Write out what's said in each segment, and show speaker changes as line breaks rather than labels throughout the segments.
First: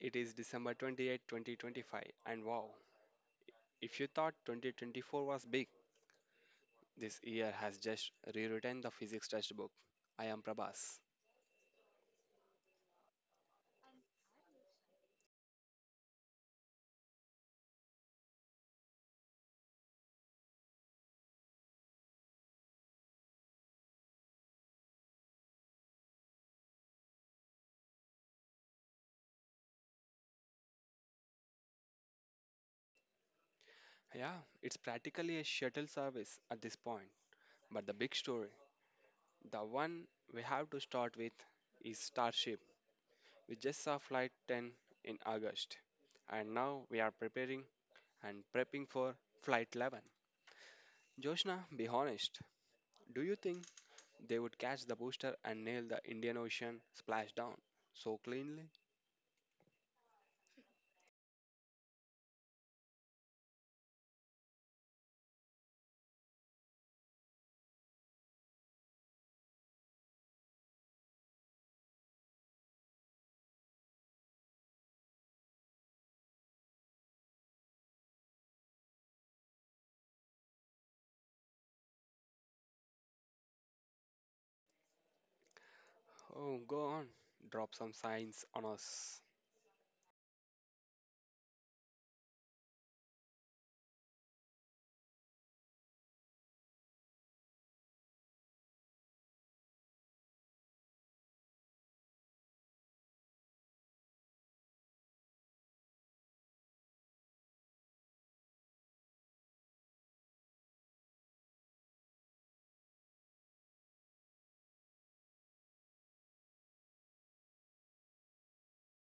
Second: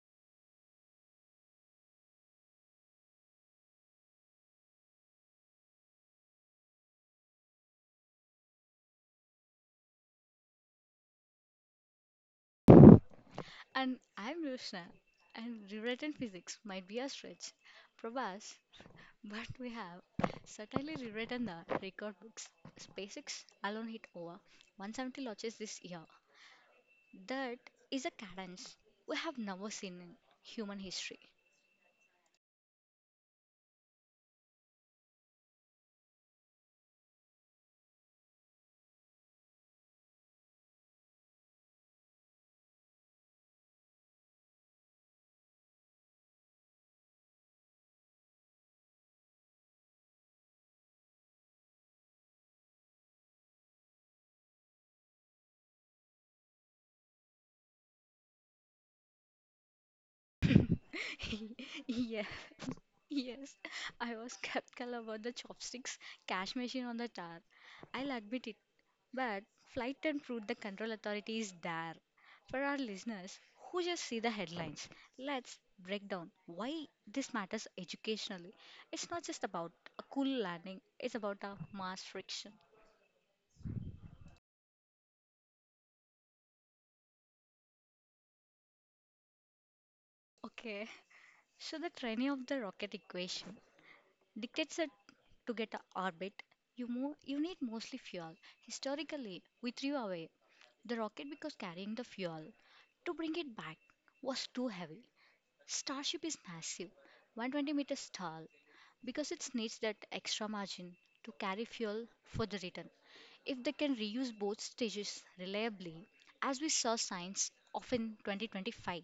It is December 28, 2025, and wow, if you thought 2024 was big, this year has just rewritten the physics textbook. I am Prabhas.
And I'm Roshna, and rewritten physics might be a stretch, perhaps, but we have certainly rewritten the record books. SpaceX alone hit over 170 launches this year. That is a cadence we have never seen in human history.
Yeah, it's practically a shuttle service at this point. But the big story, the one we have to start with, is Starship. We just saw Flight 10 in August, and now we are preparing and prepping for Flight 11. Joshna, be honest. Do you think they would catch the booster and nail the Indian Ocean splashdown so cleanly.
yeah, yes, I was skeptical about the chopsticks cash machine on the tower. I'll admit it. But flight and fruit, the control authority is there. For our listeners who just see the headlines, let's break down why this matters educationally. It's not just about a cool landing, it's about a mass friction.
Oh, go on, drop some signs on us.
Okay, so the training of the rocket equation dictates that to get a orbit, you move, you need mostly fuel. Historically, we threw away the rocket because carrying the fuel to bring it back was too heavy. Starship is massive, 120 meters tall, because it needs that extra margin to carry fuel for the return. If they can reuse both stages reliably, as we saw signs of in 2025,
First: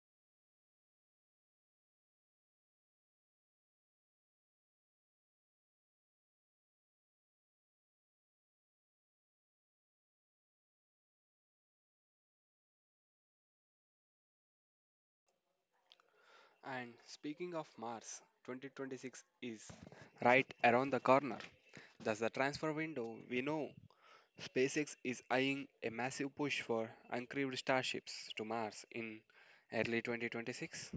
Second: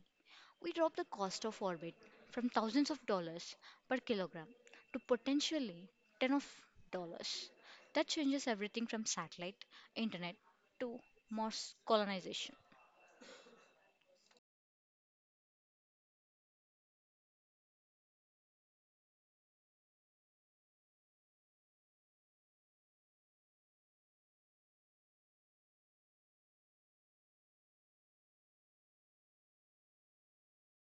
we drop the cost of orbit from thousands of dollars per kilogram to potentially 10 of dollars. That changes everything from satellite, internet to Mars colonization.
And speaking of Mars, 2026 is right around the corner. That's the transfer window. We know SpaceX is eyeing a massive push for uncrewed starships to Mars in early 2026.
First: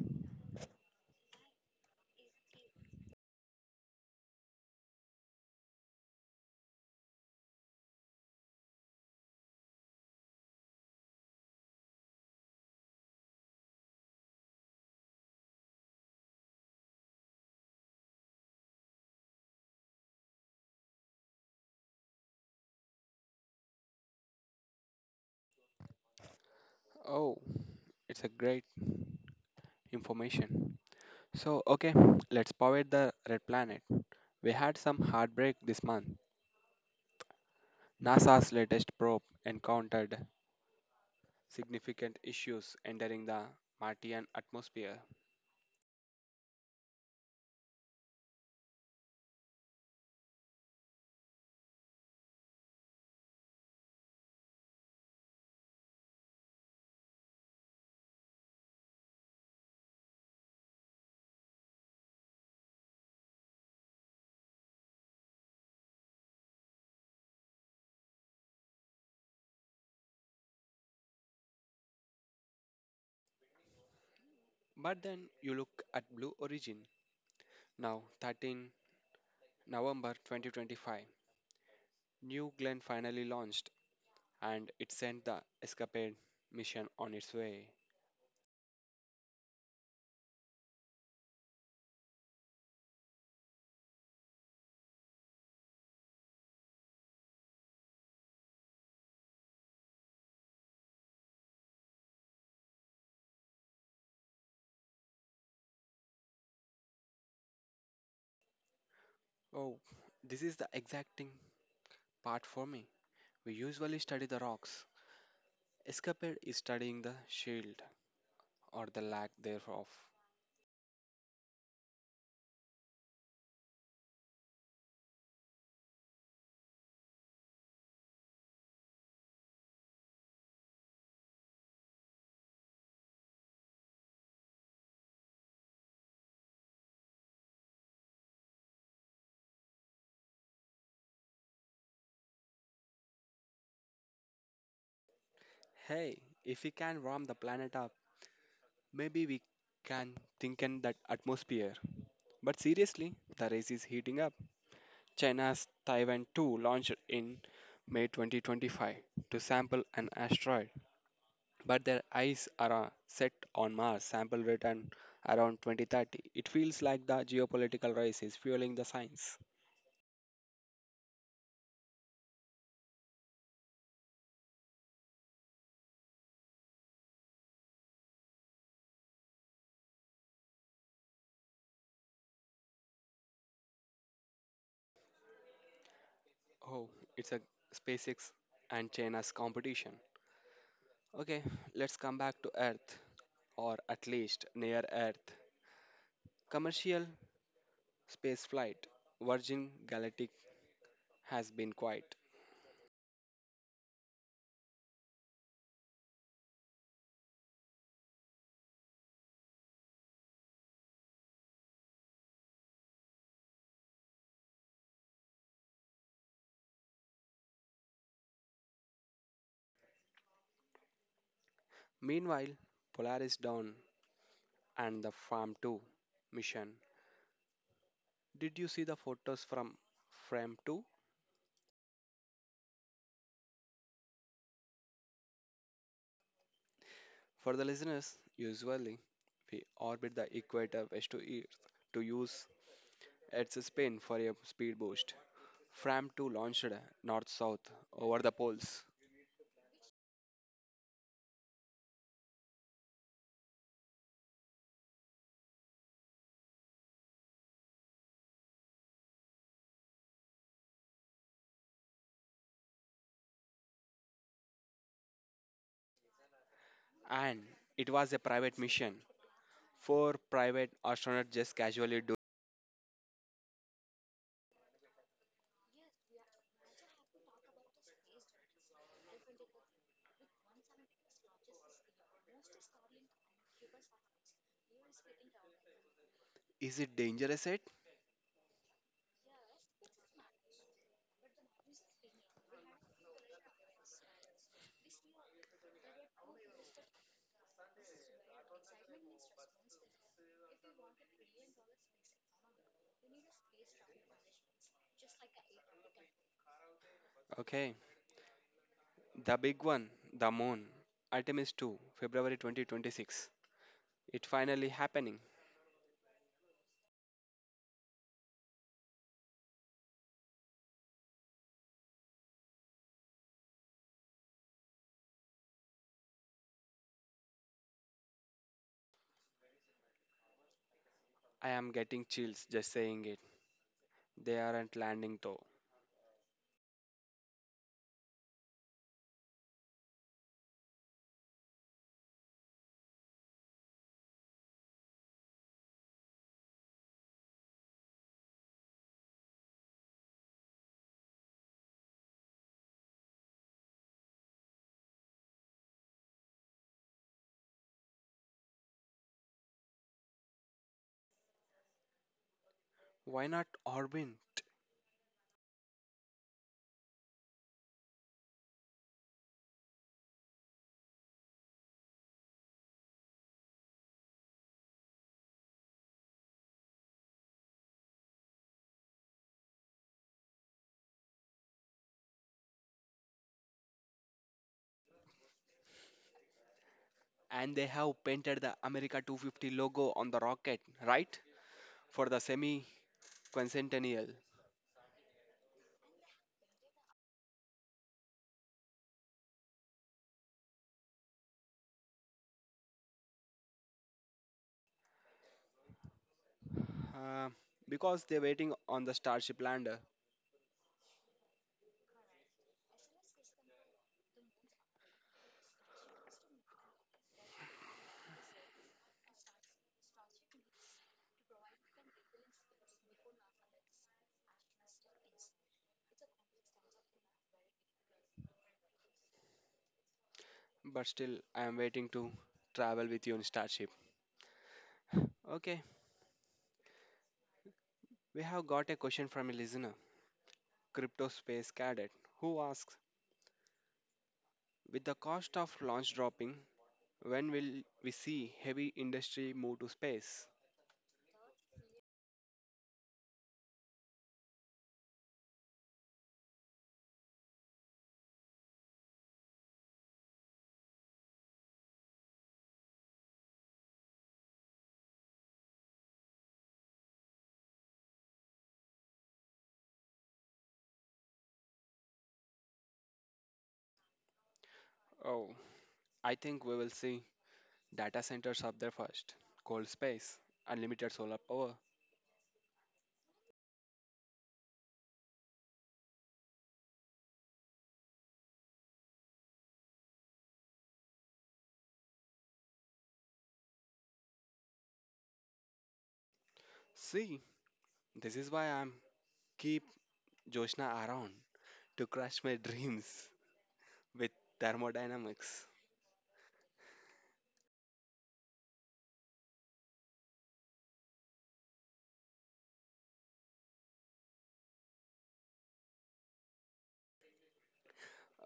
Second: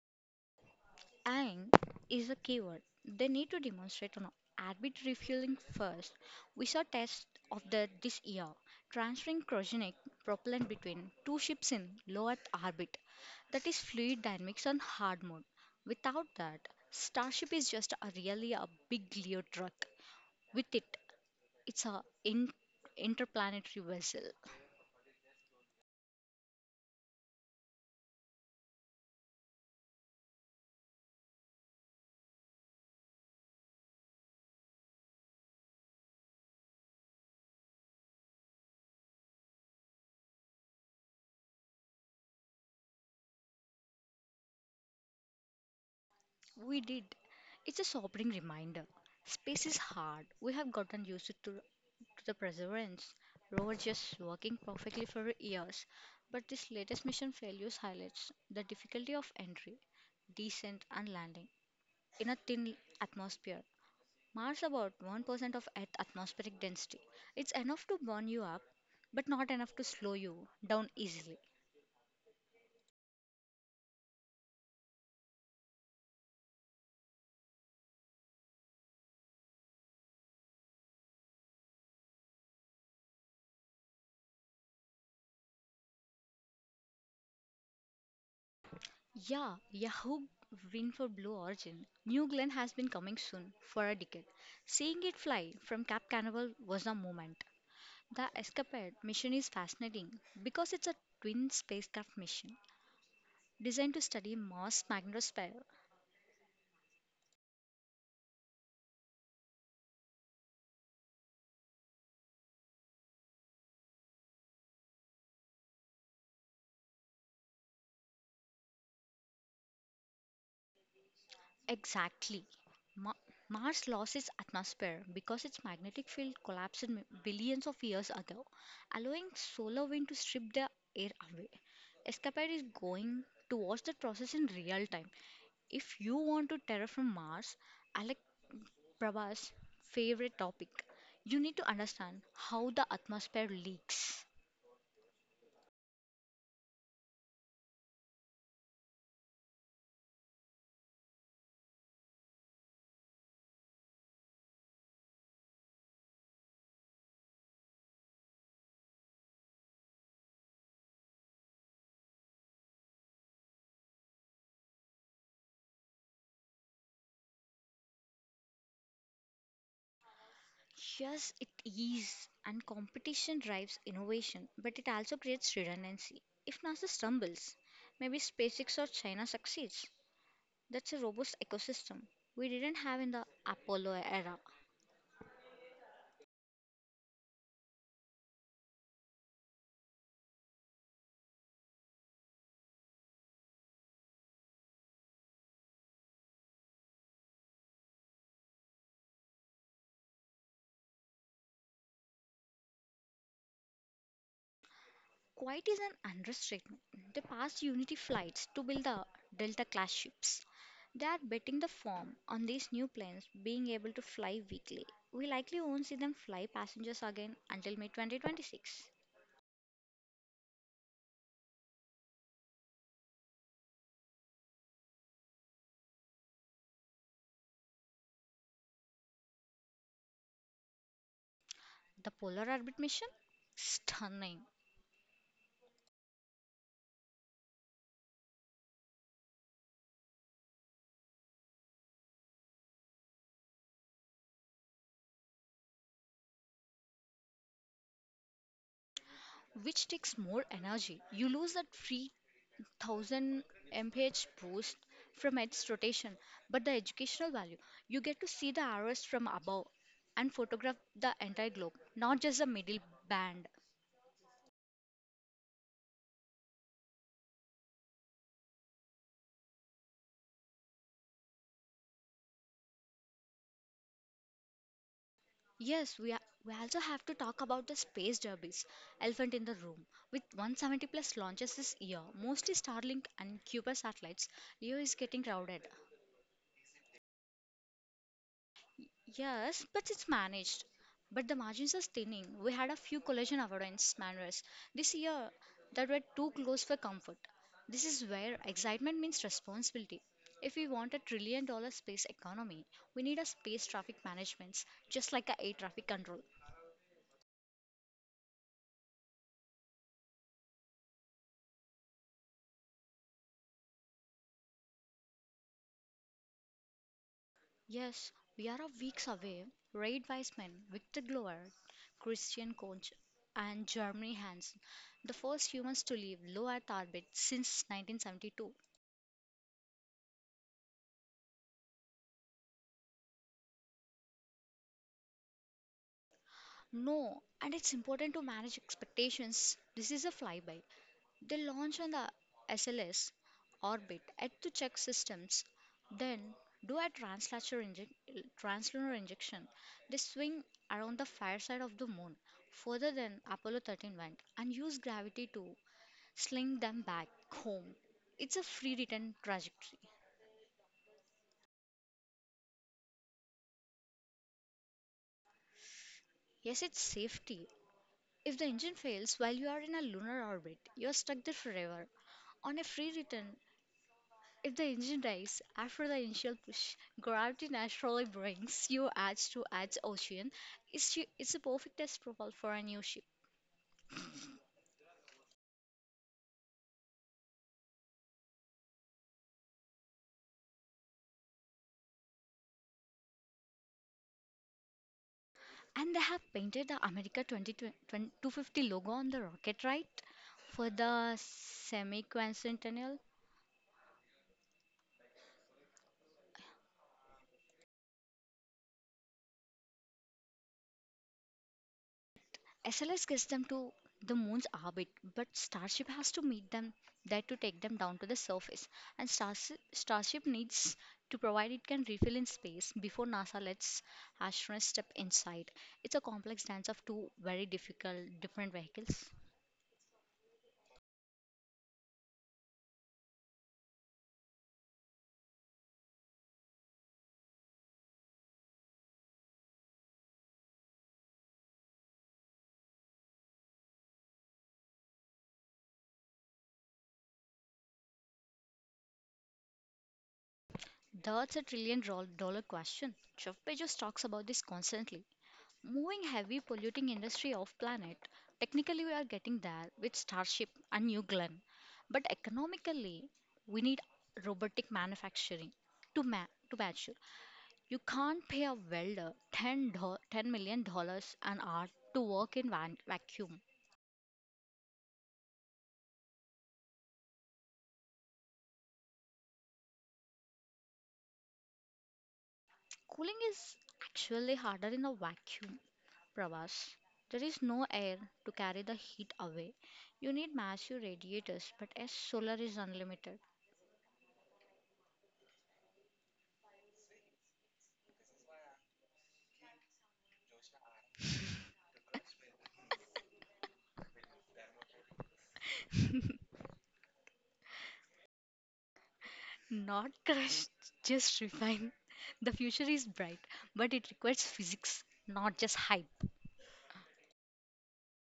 And is a keyword. They need to demonstrate an adequate refueling first. We saw tests of that this year, transferring cryogenic propellant between two ships in low Earth orbit. That is fluid dynamics on hard mode. Without that, Starship is just a really a big Leo truck. With it, it's a interplanetary vessel.
Oh, it's a great information. So, okay, let's power the red planet. We had some heartbreak this month. NASA's latest probe encountered significant issues entering the Martian atmosphere.
We did. It's a sobering reminder. Space is hard. We have gotten used to the perseverance, rover just working perfectly for years. But this latest mission failures highlights the difficulty of entry, descent, and landing in a thin atmosphere. Mars about 1% of Earth atmospheric density. It's enough to burn you up, but not enough to slow you down easily.
But then you look at Blue Origin. Now, 13 November 2025, New Glenn finally launched and it sent the Escapade mission on its way.
Yeah, Yahoo win for Blue Origin. New Glenn has been coming soon for a decade. Seeing it fly from Cap Canaveral was a moment. The Escapade mission is fascinating because it's a twin spacecraft mission designed to study Mars' magnetosphere.
Oh, this is the exacting part for me. We usually study the rocks. Escapade is studying the shield or the lack thereof.
Exactly. Ma- Mars lost its atmosphere because its magnetic field collapsed billions of years ago, allowing solar wind to strip the air away. Escapade is going to watch that process in real time. If you want to terraform Mars, Alec Prabhas' favorite topic, you need to understand how the atmosphere leaks.
Hey, if we can warm the planet up, maybe we can thinken that atmosphere. But seriously, the race is heating up. China's Taiwan 2 launched in May 2025 to sample an asteroid, but their eyes are set on Mars sample return around 2030. It feels like the geopolitical race is fueling the science.
Yes, it is, and competition drives innovation, but it also creates redundancy. If NASA stumbles, maybe SpaceX or China succeeds. That's a robust ecosystem we didn't have in the Apollo era.
Oh, it's a SpaceX and China's competition. Okay, let's come back to Earth, or at least near Earth. Commercial Spaceflight, Virgin Galactic has been quiet.
Quiet is an understatement. They passed Unity flights to build the Delta class ships. They are betting the farm on these new planes being able to fly weekly. We likely won't see them fly passengers again until May 2026.
Meanwhile, Polaris Dawn and the Farm 2 mission. Did you see the photos from Frame 2?
The Polar Orbit mission? Stunning.
For the listeners, usually we orbit the equator west to east to use its spin for a speed boost. Fram 2 launched north south over the poles,
Which takes more energy? You lose that free 1000 mph boost from its rotation, but the educational value you get to see the arrows from above and photograph the entire globe, not just the middle band.
and it was a private mission. Four private astronauts just casually do.
Yes, we, are, we also have to talk about the space derbies, elephant in the room. With 170 plus launches this year, mostly Starlink and Kuiper satellites, LEO is getting crowded.
Is it dangerous? It
Yes, but it's managed. But the margins are thinning. We had a few collision avoidance maneuvers this year that were too close for comfort. This is where excitement means responsibility. If we want a $1 trillion space economy, we need a space traffic management, just like a air traffic control.
okay? The big one, the moon. Artemis 2, February 2026. It finally happening.
Yes, we are a weeks away. Reid Wiseman, Victor Glover, Christian Koch, and Jeremy Hansen, the first humans to leave low Earth orbit since 1972.
I am getting chills just saying it. They aren't landing though.
No, and it's important to manage expectations. This is a flyby. They launch on the SLS orbit at the check systems, then do a translunar injection. They swing around the far side of the moon, further than Apollo 13 went, and use gravity to sling them back home. It's a free return trajectory.
Why not Orbin?
Yes, it's safety. If the engine fails while you are in a lunar orbit, you are stuck there forever. On a free return, if the engine dies after the initial push, gravity naturally brings you edge to edge ocean. It's a perfect test profile for a new ship.
And they have painted the America 250 logo on the rocket, right? For the semi quincentennial.
And they have painted the 250 logo on the rocket, right? For the semi
Uh, because they're waiting on the Starship lander.
SLS gets them to the moon's orbit, but Starship has to meet them there to take them down to the surface. And Starship needs to provide it can refill in space before NASA lets astronauts step inside. It's a complex dance of two very difficult different vehicles.
But still, I am waiting to travel with you in Starship. Okay, we have got a question from a listener, Crypto Space Cadet, who asks, with the cost of launch dropping, when will we see heavy industry move to space?
That's a dollar question. Jeff Bezos talks about this constantly. Moving heavy polluting industry off planet, technically we are getting there with Starship and New Glenn. But economically, we need robotic manufacturing to mature. You can't pay a welder 10 million dollars an hour to work in vacuum.
Oh, I think we will see data centers up there first, cold space, unlimited solar power.
Cooling is actually harder in a vacuum, Pravas. There is no air to carry the heat away. You need massive radiators, but as solar is unlimited.
See, this is why I'm keep Joshna around to crush my dreams with thermodynamics.
Not crushed, just refined. The future is bright, but it requires physics, not just hype.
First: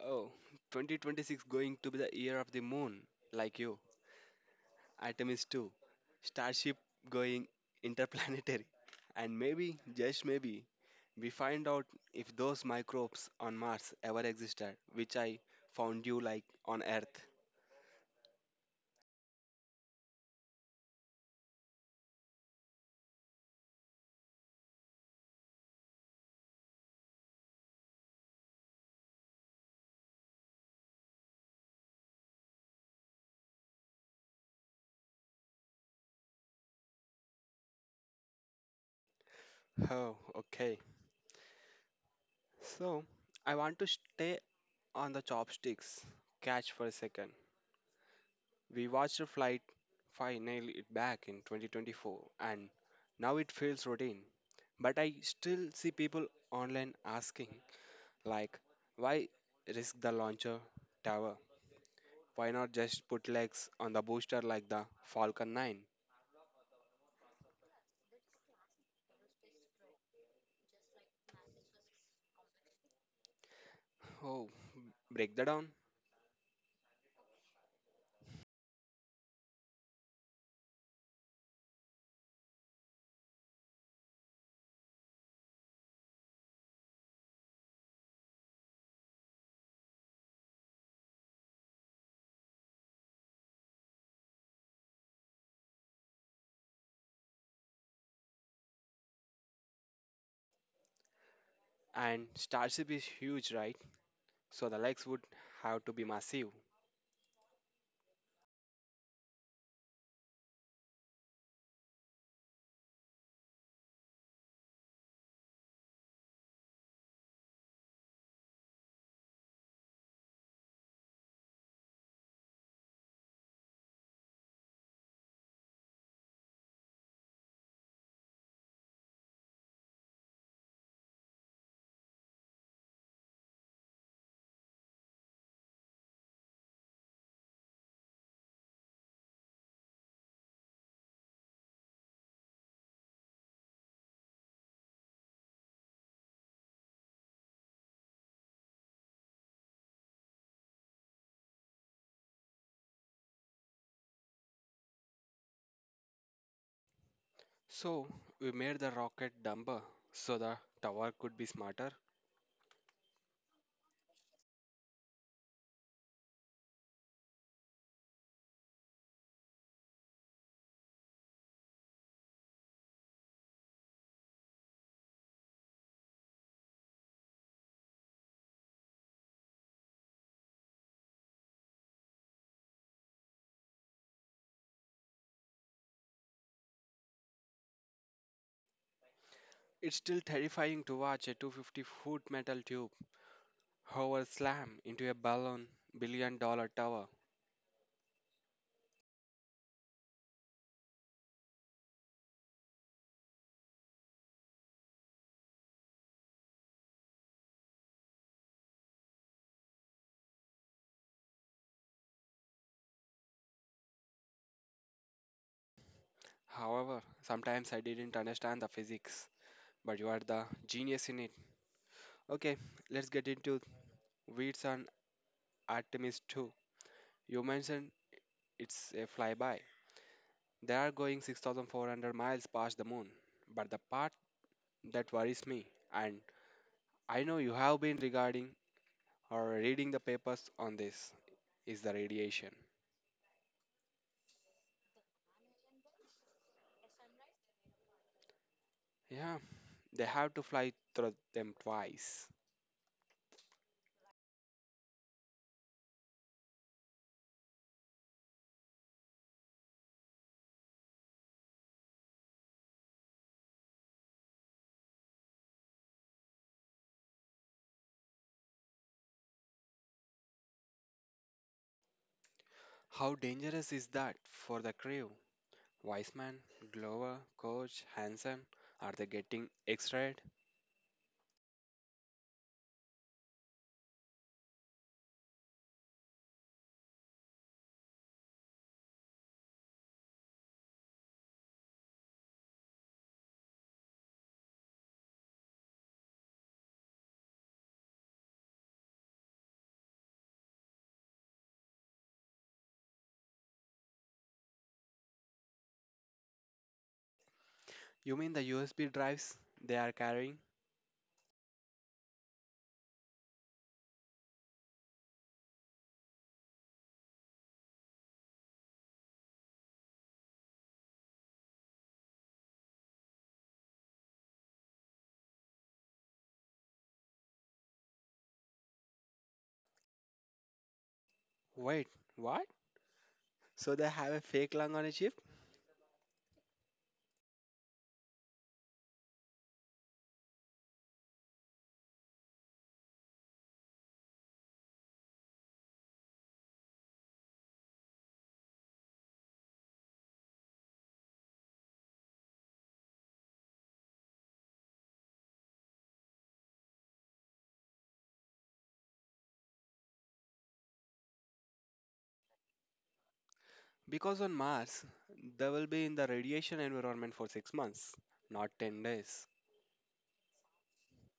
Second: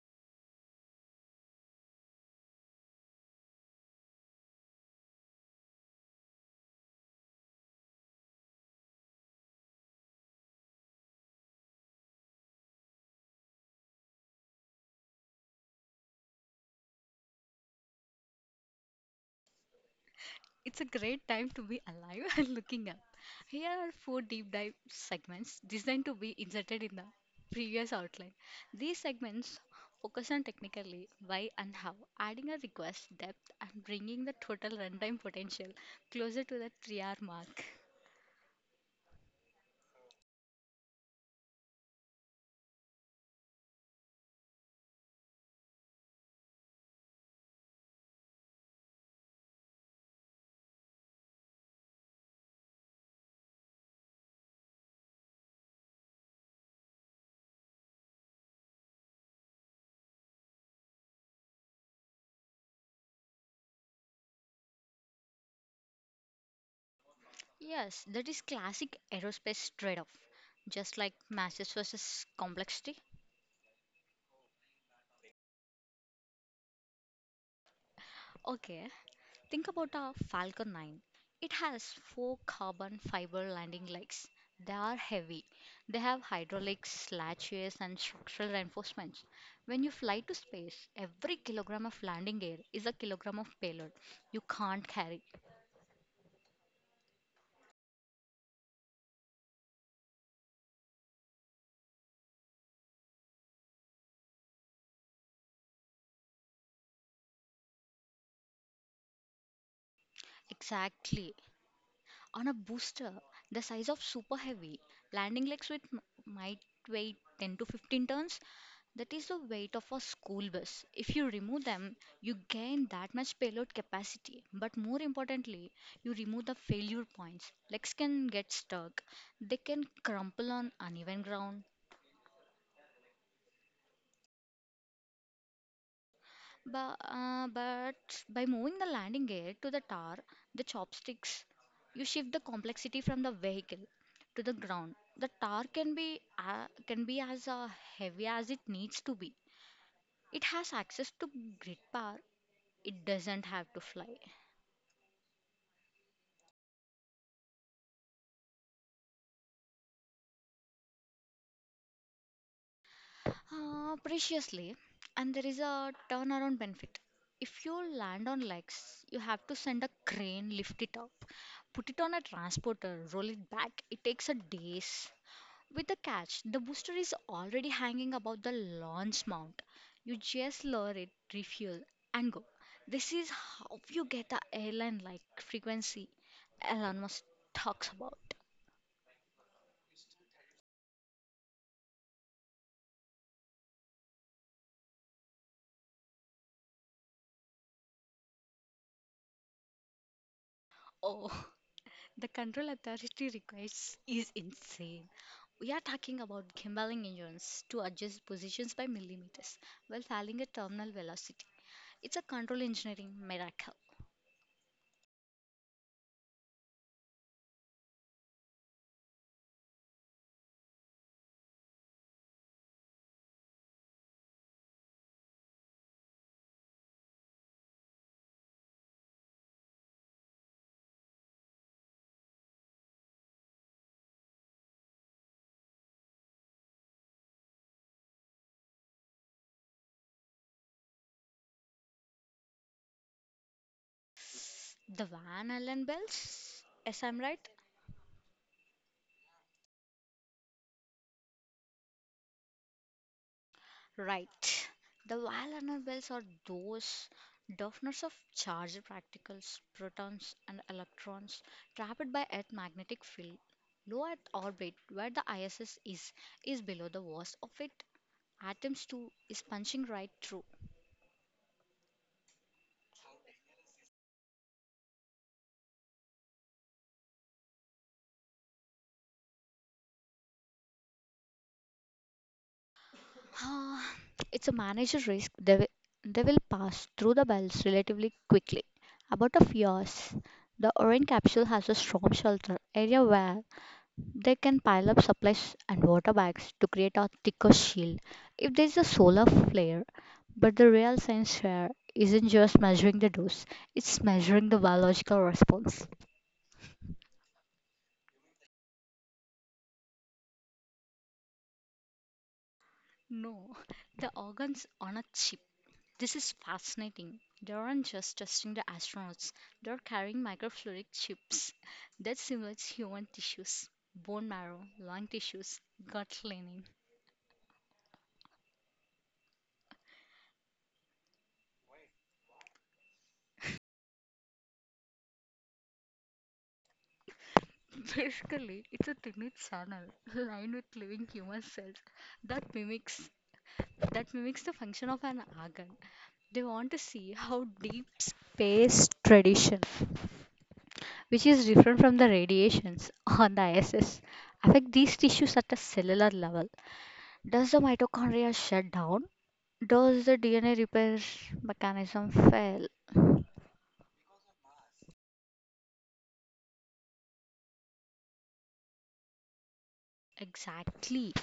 Oh, 2026 going to be the year of the moon, like you. Artemis 2, Starship going interplanetary. And maybe, just maybe, we find out if those microbes on Mars ever existed, which I found you like on Earth.
It's a great time to be alive and looking up. Here are four deep dive segments designed to be inserted in the previous outline. These segments focus on technically why and how, adding a request depth and bringing the total runtime potential closer to the 3-hour mark.
Oh, okay. So, I want to stay on the chopsticks catch for a second. We watched a flight finally it back in 2024 and now it feels routine. But I still see people online asking, like, why risk the launcher tower? Why not just put legs on the booster like the Falcon 9?
Yes, that is classic aerospace trade off. Just like masses versus complexity,
Oh, break that down.
okay, think about a Falcon 9. It has four carbon fiber landing legs. They are heavy. They have hydraulics, latches, and structural reinforcements. When you fly to space, every kilogram of landing gear is a kilogram of payload you can't carry.
And Starship is huge, right? So the legs would have to be massive.
Exactly. On a booster the size of super heavy, landing legs with might weigh 10 to 15 tons. That is the weight of a school bus. If you remove them, you gain that much payload capacity. But more importantly, you remove the failure points. Legs can get stuck, they can crumple on uneven ground, but by moving the landing gear to the tar, the chopsticks, you shift the complexity from the vehicle to the ground. The tar can be as heavy as it needs to be. It has access to grid power. It doesn't have to fly
So we made the rocket dumber so the tower could be smarter.
preciously, and there is a turnaround benefit. If you land on legs, you have to send a crane, lift it up, put it on a transporter, roll it back. It takes a days. With the catch, the booster is already hanging about the launch mount. You just lower it, refuel, and go. This is how you get the airline like frequency Elon Musk talks about.
It's still terrifying to watch a 250-foot metal tube hover slam into a balloon billion dollar tower.
Oh, the control authority requires is insane. We are talking about gimbaling engines to adjust positions by millimeters while failing at terminal velocity. It's a control engineering miracle.
However, sometimes I didn't understand the physics, but you are the genius in it. Okay, let's get into Weeds and Artemis 2. You mentioned it's a flyby. They are going 6,400 miles past the moon. But the part that worries me, and I know you have been regarding or reading the papers on this, is the radiation.
The Van Allen belts? Yes, I'm right.
Yeah, they have to fly through them twice.
Right. The wild nanoballs are those definers of charged particles, protons and electrons, trapped by Earth's magnetic field. Low Earth orbit, where the ISS is below the worst of it. Atoms too is punching right through.
How dangerous is that for the crew? Weissman, Glover, Coach, Hansen, are they getting X-rayed?
Ah, it's a manager risk. They will pass through the bells relatively quickly. About a few hours, the Orion capsule has a storm shelter area where they can pile up supplies and water bags to create a thicker shield if there is a solar flare. But the real science fair isn't just measuring the dose, it's measuring the biological response.
You mean the USB drives they are carrying?
No, the organs on a chip. This is fascinating. They aren't just testing the astronauts, they're carrying microfluidic chips that simulate human tissues, bone marrow, lung tissues, gut lining.
Wait, what? So they have a fake lung on a chip?
Basically, it's a tiny channel lined with living human cells that mimics that mimics the function of an organ. They want to see how deep space tradition, which is different from the radiations on the ISS, affect these tissues at a cellular level. Does the mitochondria shut down? Does the DNA repair mechanism fail?
Because on Mars, they will be in the radiation environment for 6 months, not 10 days.
Exactly.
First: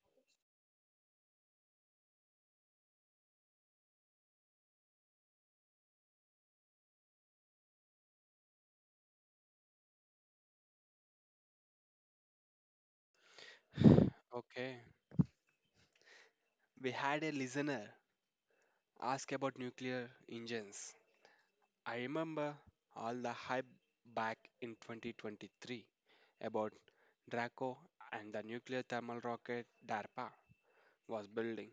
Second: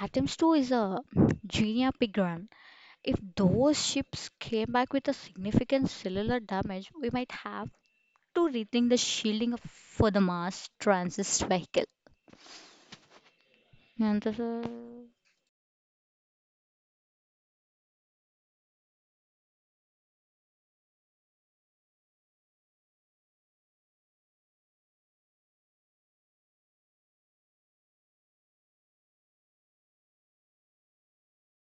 Atoms 2 is a genia pigram. If those ships came back with a significant cellular damage, we might have to rethink the shielding for the Mars transit vehicle. And this is...
Okay. We had a listener ask about nuclear engines. I remember all the hype back in 2023 about Draco and the nuclear thermal rocket DARPA was building.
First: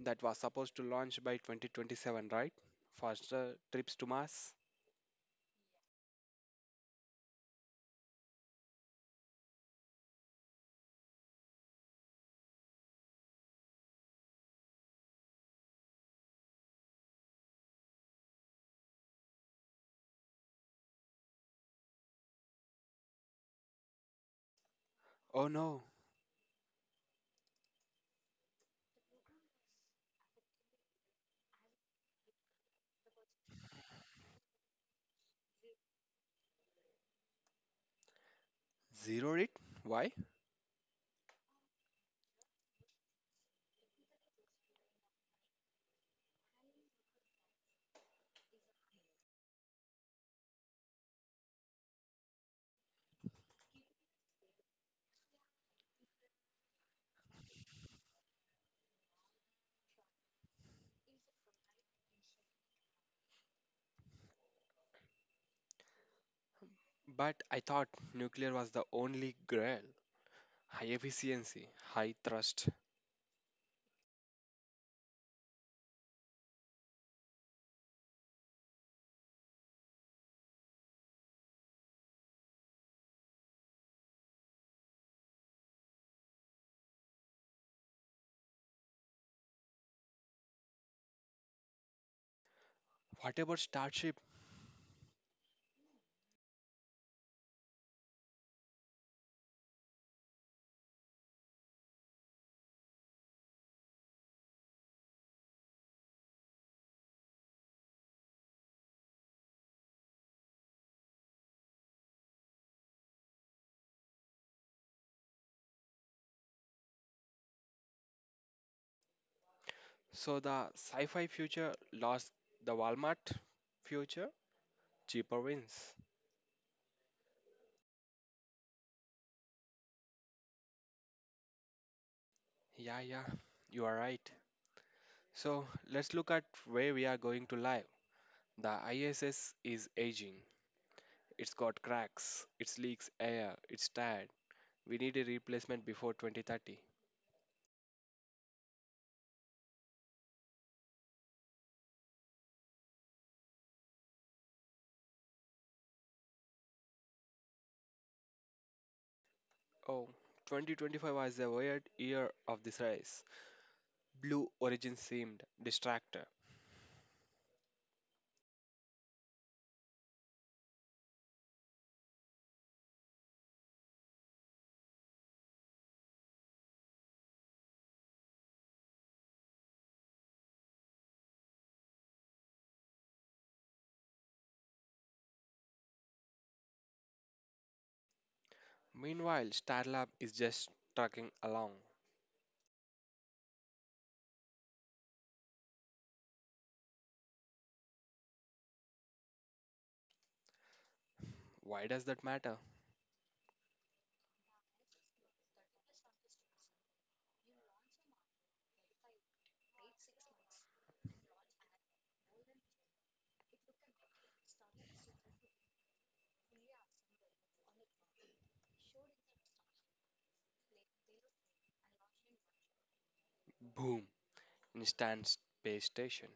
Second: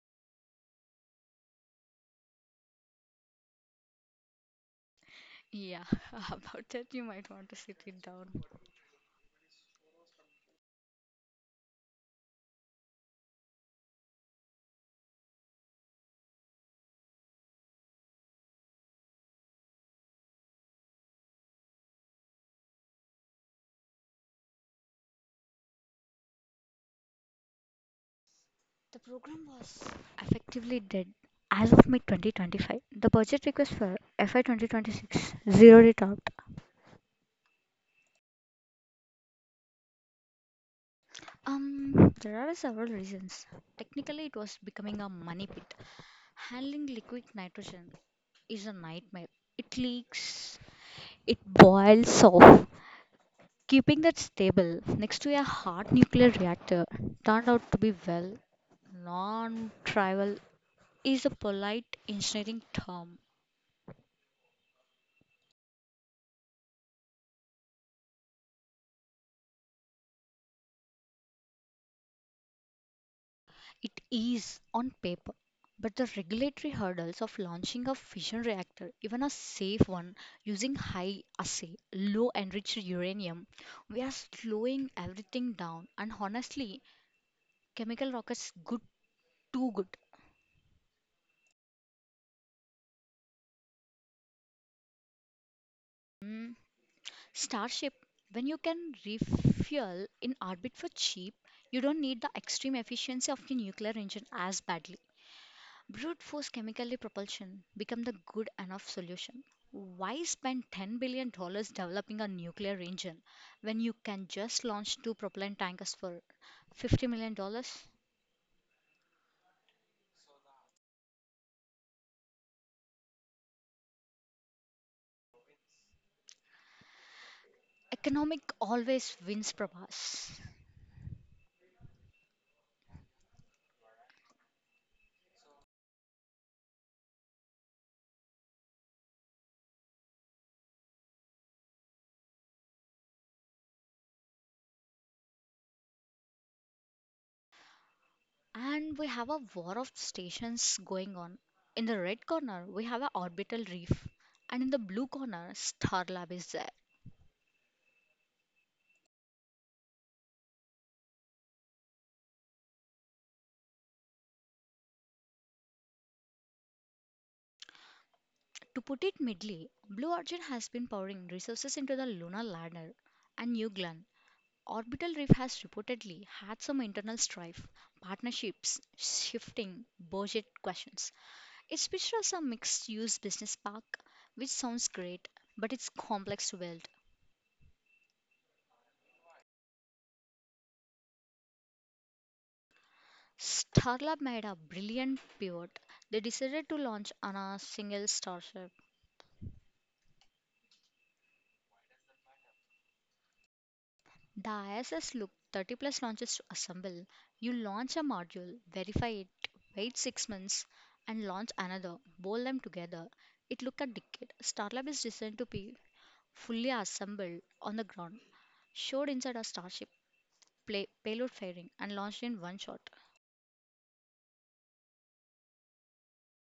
That was supposed to launch by 2027, right? Faster trips to Mars?
Yeah, about that you might want to sit it down.
Oh no,
The program was effectively dead. As of mid 2025, the budget request for FY 2026 zeroed it out.
zeroed it. Why?
There are several reasons. Technically, it was becoming a money pit. Handling liquid nitrogen is a nightmare. It leaks, it boils off. Keeping that stable next to a hot nuclear reactor turned out to be, well, non trivial is a polite engineering term.
But I thought nuclear was the only grail. High efficiency, high thrust.
It is on paper, but the regulatory hurdles of launching a fission reactor, even a safe one using high assay, low enriched uranium, we are slowing everything down. And honestly, chemical rockets good too good.
What about Starship?
Mm, Starship, when you can refuel in orbit for cheap, you don't need the extreme efficiency of the nuclear engine as badly. Brute force chemically propulsion become the good enough solution. Why spend $10 billion dollars developing a nuclear engine when you can just launch two propellant tankers for $50 million dollars?
So the sci fi future lost the Walmart future? Cheaper wins.
Economic always wins, Prabhas.
Yeah, yeah, you are right. So let's look at where we are going to live. The ISS is aging. It's got cracks, it leaks air, it's tired. We need a replacement before 2030.
And we have a war of stations going on. In the red corner, we have a orbital reef, and in the blue corner, Starlab is there.
Oh, 2025 was a weird year of this race. Blue Origin seemed distracted.
To put it mildly, Blue Origin has been pouring resources into the lunar lander and new Glenn Orbital Reef has reportedly had some internal strife, partnerships shifting, budget questions. It's pitched as a mixed use business park, which sounds great, but it's complex to build.
Meanwhile, Starlab is just trucking along.
Starlab made a brilliant pivot. They decided to launch on a single starship.
Why does that matter?
The ISS looked 30 plus launches to assemble. You launch a module, verify it, wait 6 months, and launch another. Bowl them together. It looked a decade. Starlab is designed to be fully assembled on the ground, showed inside a starship, play, payload fairing, and launched in one shot.
Boom! Instant space station.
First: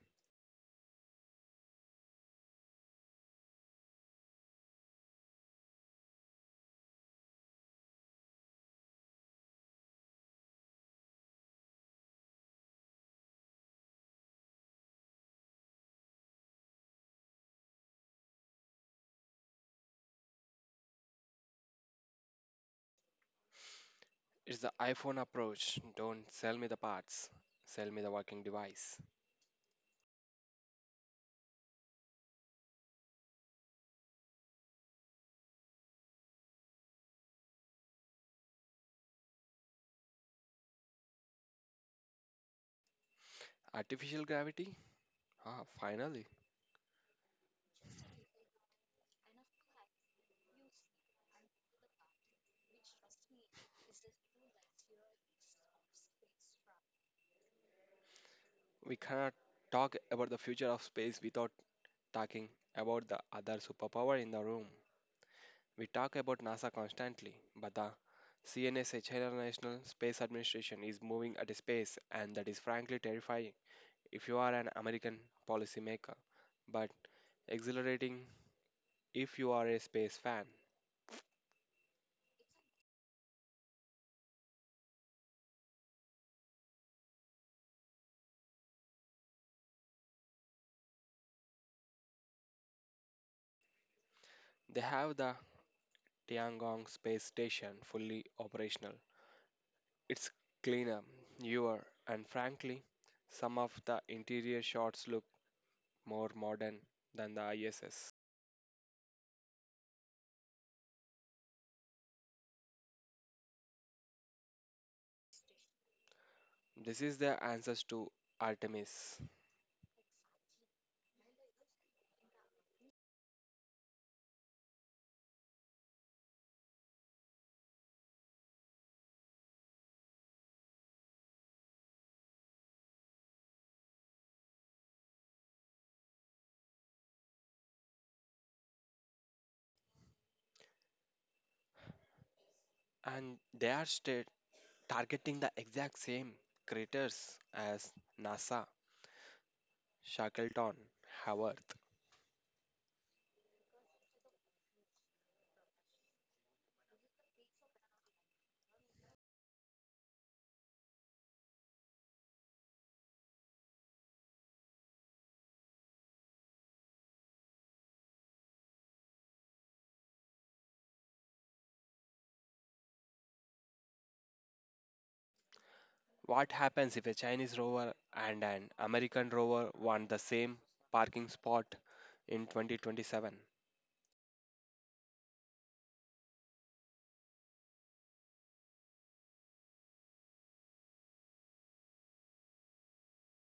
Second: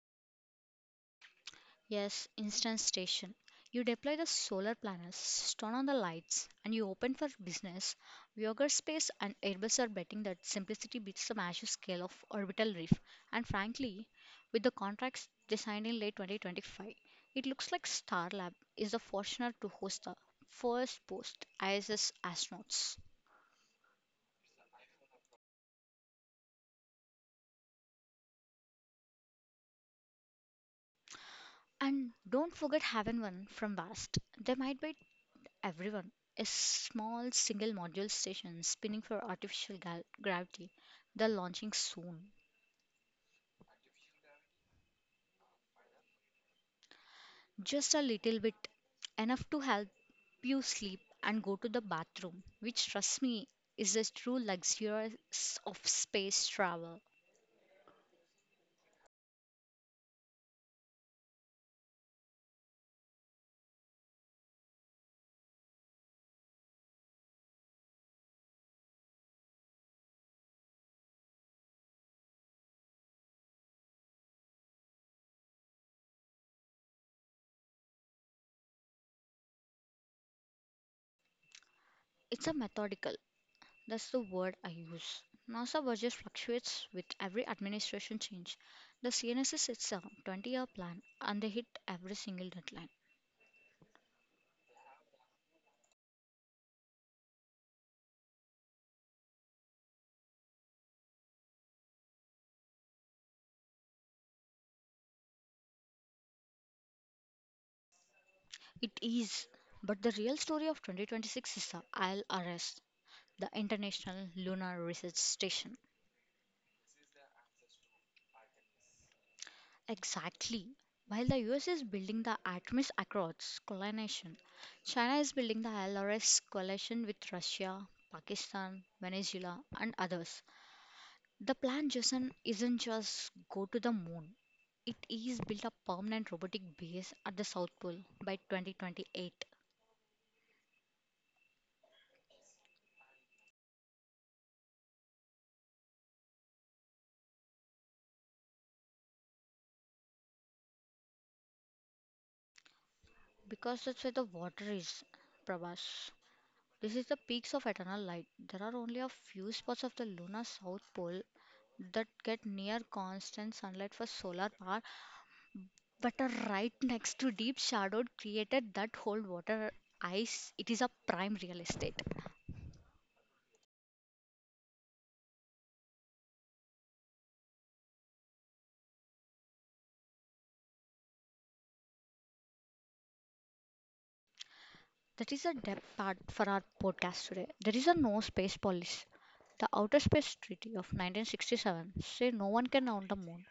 Yes, instant station. You deploy the solar panels, turn on the lights, and you open for business. Voyager Space and Airbus are betting that simplicity beats the massive scale of orbital reef. And frankly, with the contracts they signed in late 2025, it looks like Starlab is the fortunate to host the first post ISS astronauts.
It's the iPhone approach. Don't sell me the parts. Sell me the working device.
And don't forget having one from Vast. They might be everyone. A small single module station spinning for artificial gravity. They're launching soon.
Artificial gravity? Ah, finally.
Just a little bit, enough to help you sleep and go to the bathroom, which, trust me, is the true luxurious of space travel.
We cannot talk about the future of space without talking about the other superpower in the room. We talk about NASA constantly, but the CNS National Space Administration is moving at a space, and that is frankly terrifying if you are an American policymaker, but exhilarating if you are a space fan.
It's a methodical, that's the word I use. NASA budget fluctuates with every administration change. The CNSS sets a 20-year plan and they hit every single deadline.
They have the Tiangong Space Station fully operational. It's cleaner, newer, and frankly, some of the interior shots look more modern than the ISS.
It is, but the real story of 2026 is the ILRS, the International Lunar Research Station.
This is the answers to Artemis,
Exactly. While the US is building the Artemis Accords coalition, China is building the ILRS coalition with Russia, Pakistan, Venezuela, and others. The plan, Jason, isn't just go to the moon. It is build a permanent robotic base at the South Pole by 2028,
and they are sta targeting the exact same craters as NASA Shackleton have Earth.
because that's where the water is, Prabhas. This is the peaks of eternal light. There are only a few spots of the lunar South Pole that get near constant sunlight for solar power, but are right next to deep shadowed created that hold water ice. It is a prime real estate.
What happens if a Chinese rover and an American rover want the same parking spot in 2027?
That is the depth part for our podcast today. There is a no space policy. The Outer Space Treaty of 1967 say no one can own the moon,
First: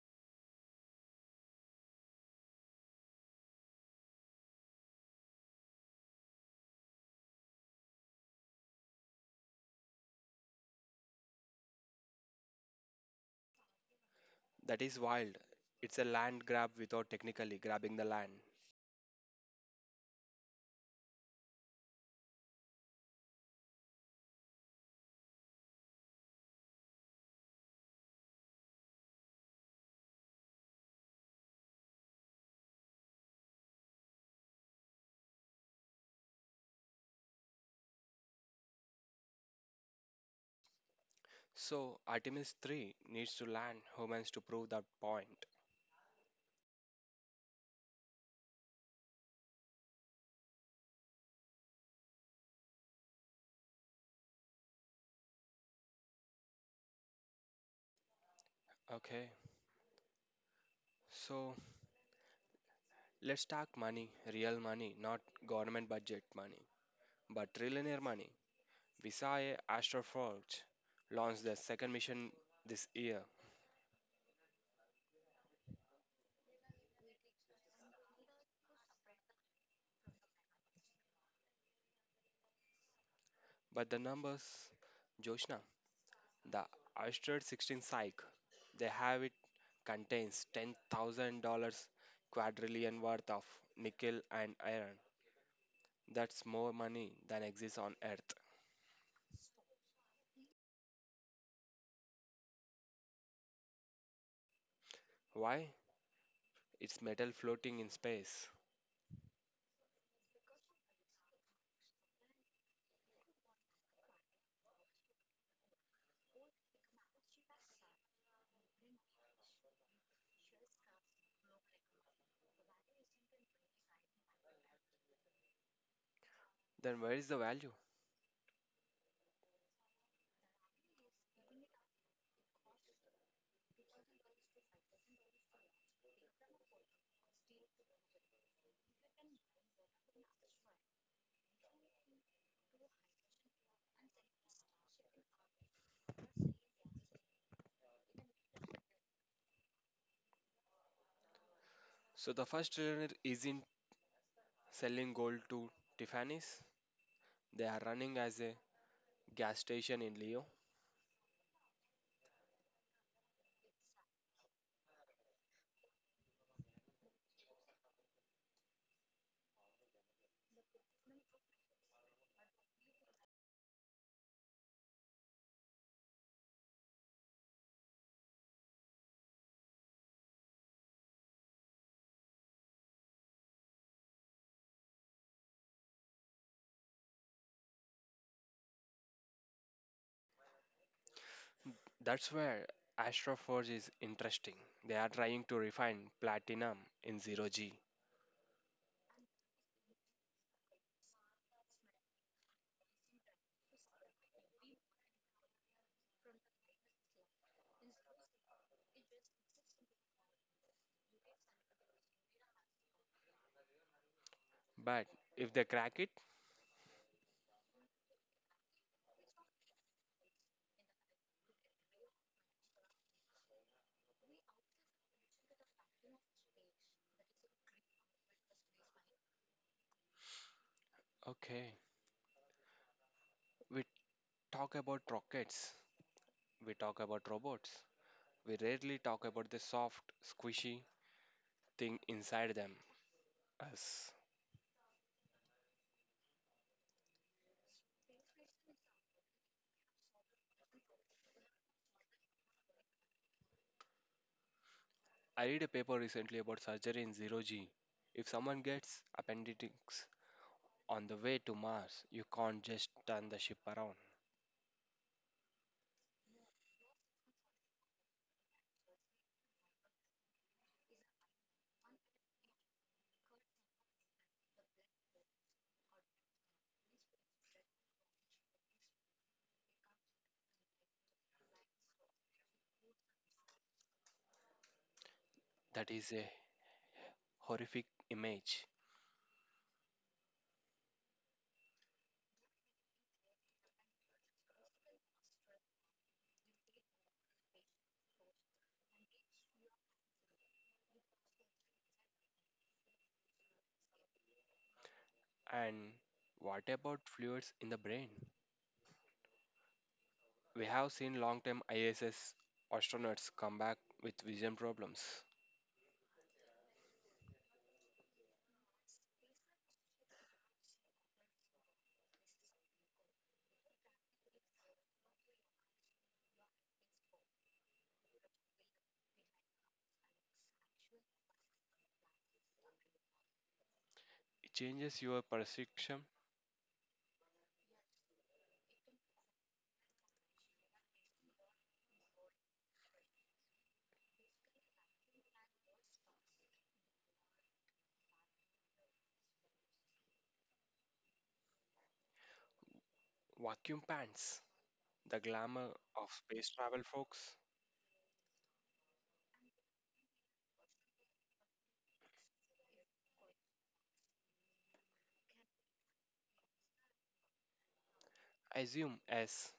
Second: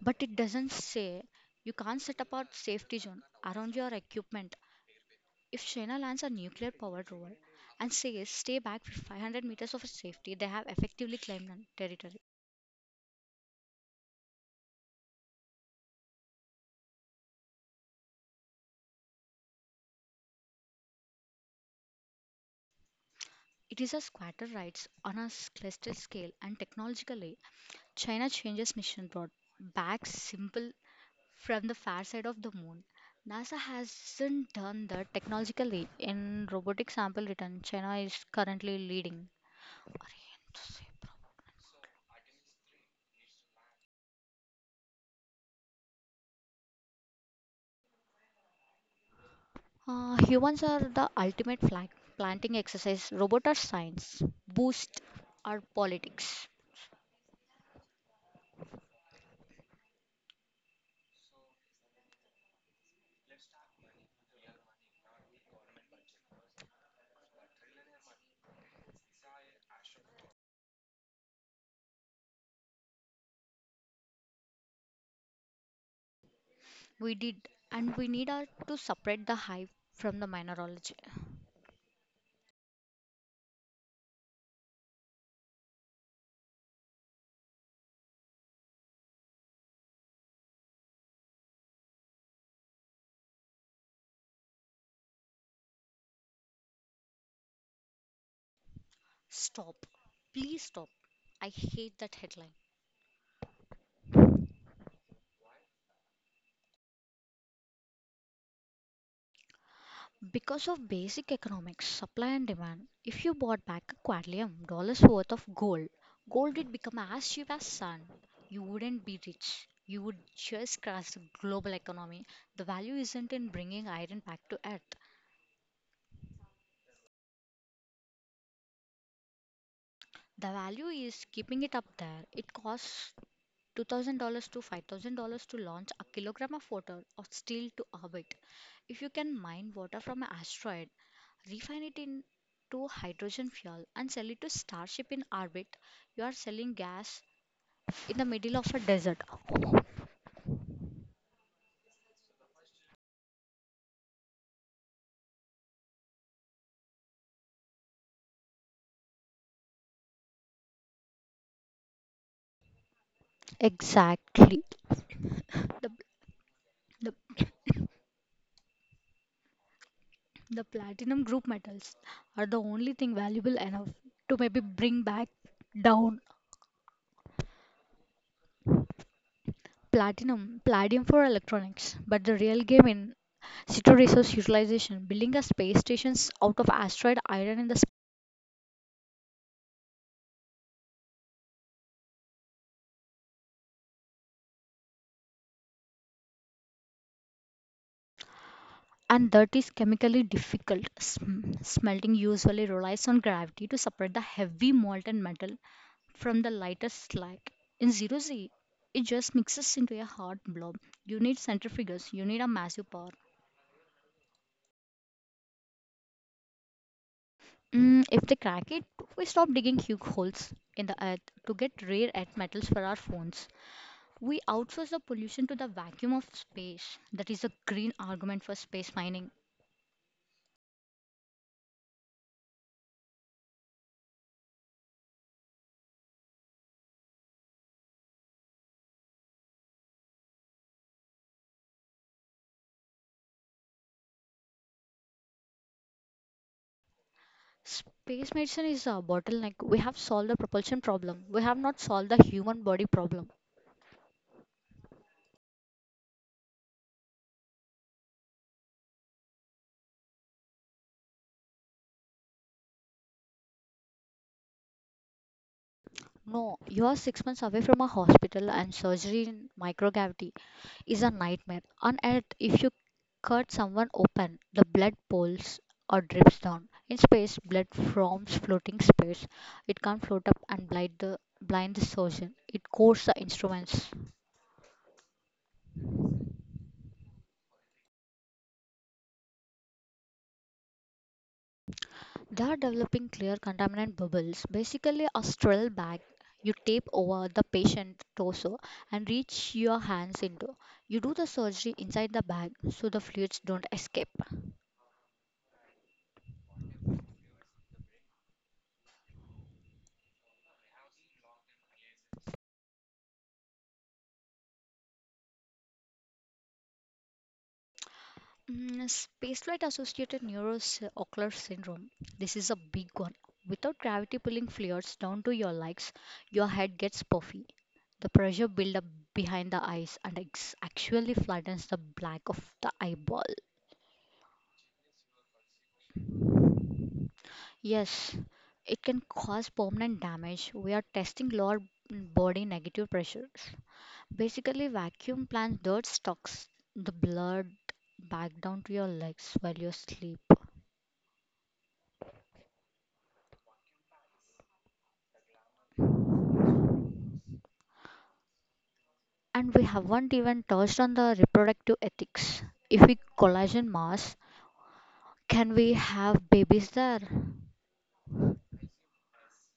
but it doesn't say you can't set up a safety zone around your equipment. If China lands a nuclear-powered rover and says stay back for 500 meters of safety, they have effectively claimed an territory.
That is wild. It's a land grab without technically grabbing the land.
It is a squatter rights on a celestial scale, and technologically, China changes mission brought back simple from the far side of the moon. NASA hasn't done that technologically. In robotic sample return, China is currently leading.
So Artemis 3 needs to land humans to prove that point.
Humans are the ultimate flag planting exercise. Robots are science. Boost our politics.
Okay, so let's talk money, real money, not government budget money, but trillionaire money. Visaya Astroforge launched their second mission this year,
We did, and we need our, to separate the hype from the mineralogy.
but the numbers, Joshna, the asteroid 16 Psyche, they have it contains $10,000 quadrillion worth of nickel and iron. That's more money than exists on Earth.
Stop. Please stop. I hate that headline.
Why? It's metal floating in space.
Because of basic economics, supply and demand, if you bought back a quadrillion dollars worth of gold, gold would become as cheap as sun. You wouldn't be rich. You would just crash the global economy. The value isn't in bringing iron back to earth.
Then where is the value?
The value is keeping it up there. It costs $2,000 to $5,000 to launch a kilogram of water or steel to orbit. If you can mine water from an asteroid, refine it into hydrogen fuel, and sell it to Starship in orbit, you are selling gas in the middle of a desert.
So the first trillionaire isn't selling gold to Tiffany's. They are running as a gas station in Leo.
Exactly. The, the, the platinum group metals are the only thing valuable enough to maybe bring back down platinum, palladium for electronics. But the real game in Situ resource utilization building a space station out of asteroid iron and the
That's where Astroforge is interesting. They are trying to refine platinum in 0G.
and that is chemically difficult. Smelting usually relies on gravity to separate the heavy molten metal from the lighter slag. In zero Z, it just mixes into a hard blob. You need centrifuges, you need a massive power.
But if they crack it,
If they crack it, we stop digging huge holes in the earth to get rare earth metals for our phones. We outsource the pollution to the vacuum of space. That is a green argument for space mining.
okay. We talk about rockets, we talk about robots. We rarely talk about the soft, squishy thing inside them. Us.
Space medicine is a bottleneck. We have solved the propulsion problem. We have not solved the human body problem.
I read a paper recently about surgery in 0G. If someone gets appendix on the way to Mars, you can't just turn the ship around.
No, you are 6 months away from a hospital, and surgery in microgravity is a nightmare. On Earth, if you cut someone open, the blood pools or drips down. In space, blood forms floating space. It can't float up and blind the surgeon. It coats the instruments.
That is a horrific image.
They are developing clear contaminant bubbles, basically a sterile bag you tape over the patient torso and reach your hands into. You do the surgery inside the bag so the fluids don't escape.
And what about fluids in the brain? We have seen long term ISS astronauts come back with vision problems.
Spaceflight associated neuroocular syndrome. This is a big one. Without gravity pulling fluids down to your legs, your head gets puffy. The pressure build up behind the eyes and actually flattens the black of the eyeball.
It changes your perception.
Yes, it can cause permanent damage. We are testing lower body negative pressures. Basically, vacuum plants dirt stocks the blood back down to your legs while you sleep.
Vacuum pants, the glamour of space travel, folks.
And we haven't even touched on the reproductive ethics. If we collagen mass, can we have babies there?
Assume as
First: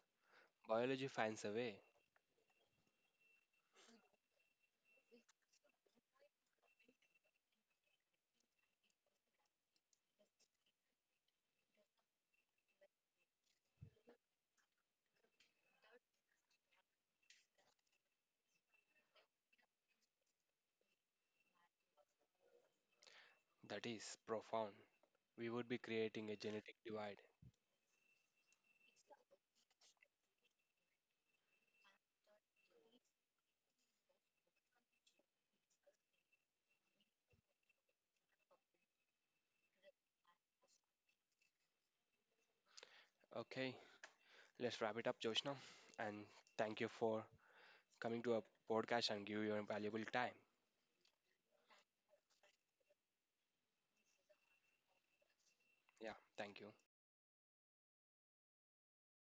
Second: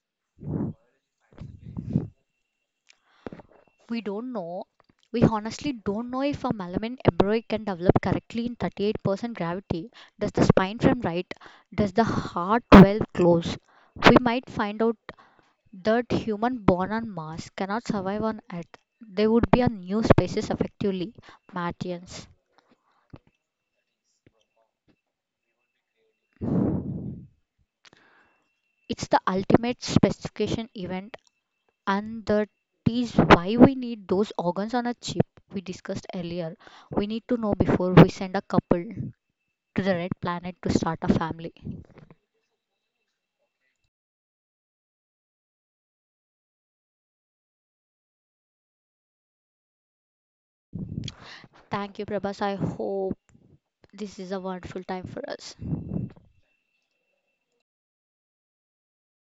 biology finds a way
We don't know. We honestly don't know if a malamine embryo can develop correctly in 38% gravity. Does the spine frame right? Does the heart well close? We might find out that human born on Mars cannot survive on Earth. They would be a new species effectively, Martians.
that is profound, we would be creating a genetic divide.
It's the ultimate specification event, and that is why we need those organs on a chip we discussed earlier. We need to know before we send a couple to the red planet to start a family.
Okay, let's wrap it up, Joshna. And thank you for coming to our podcast and give your valuable time.
Thank you, Prabhas. I hope this is a wonderful time for us.
Yeah, thank you.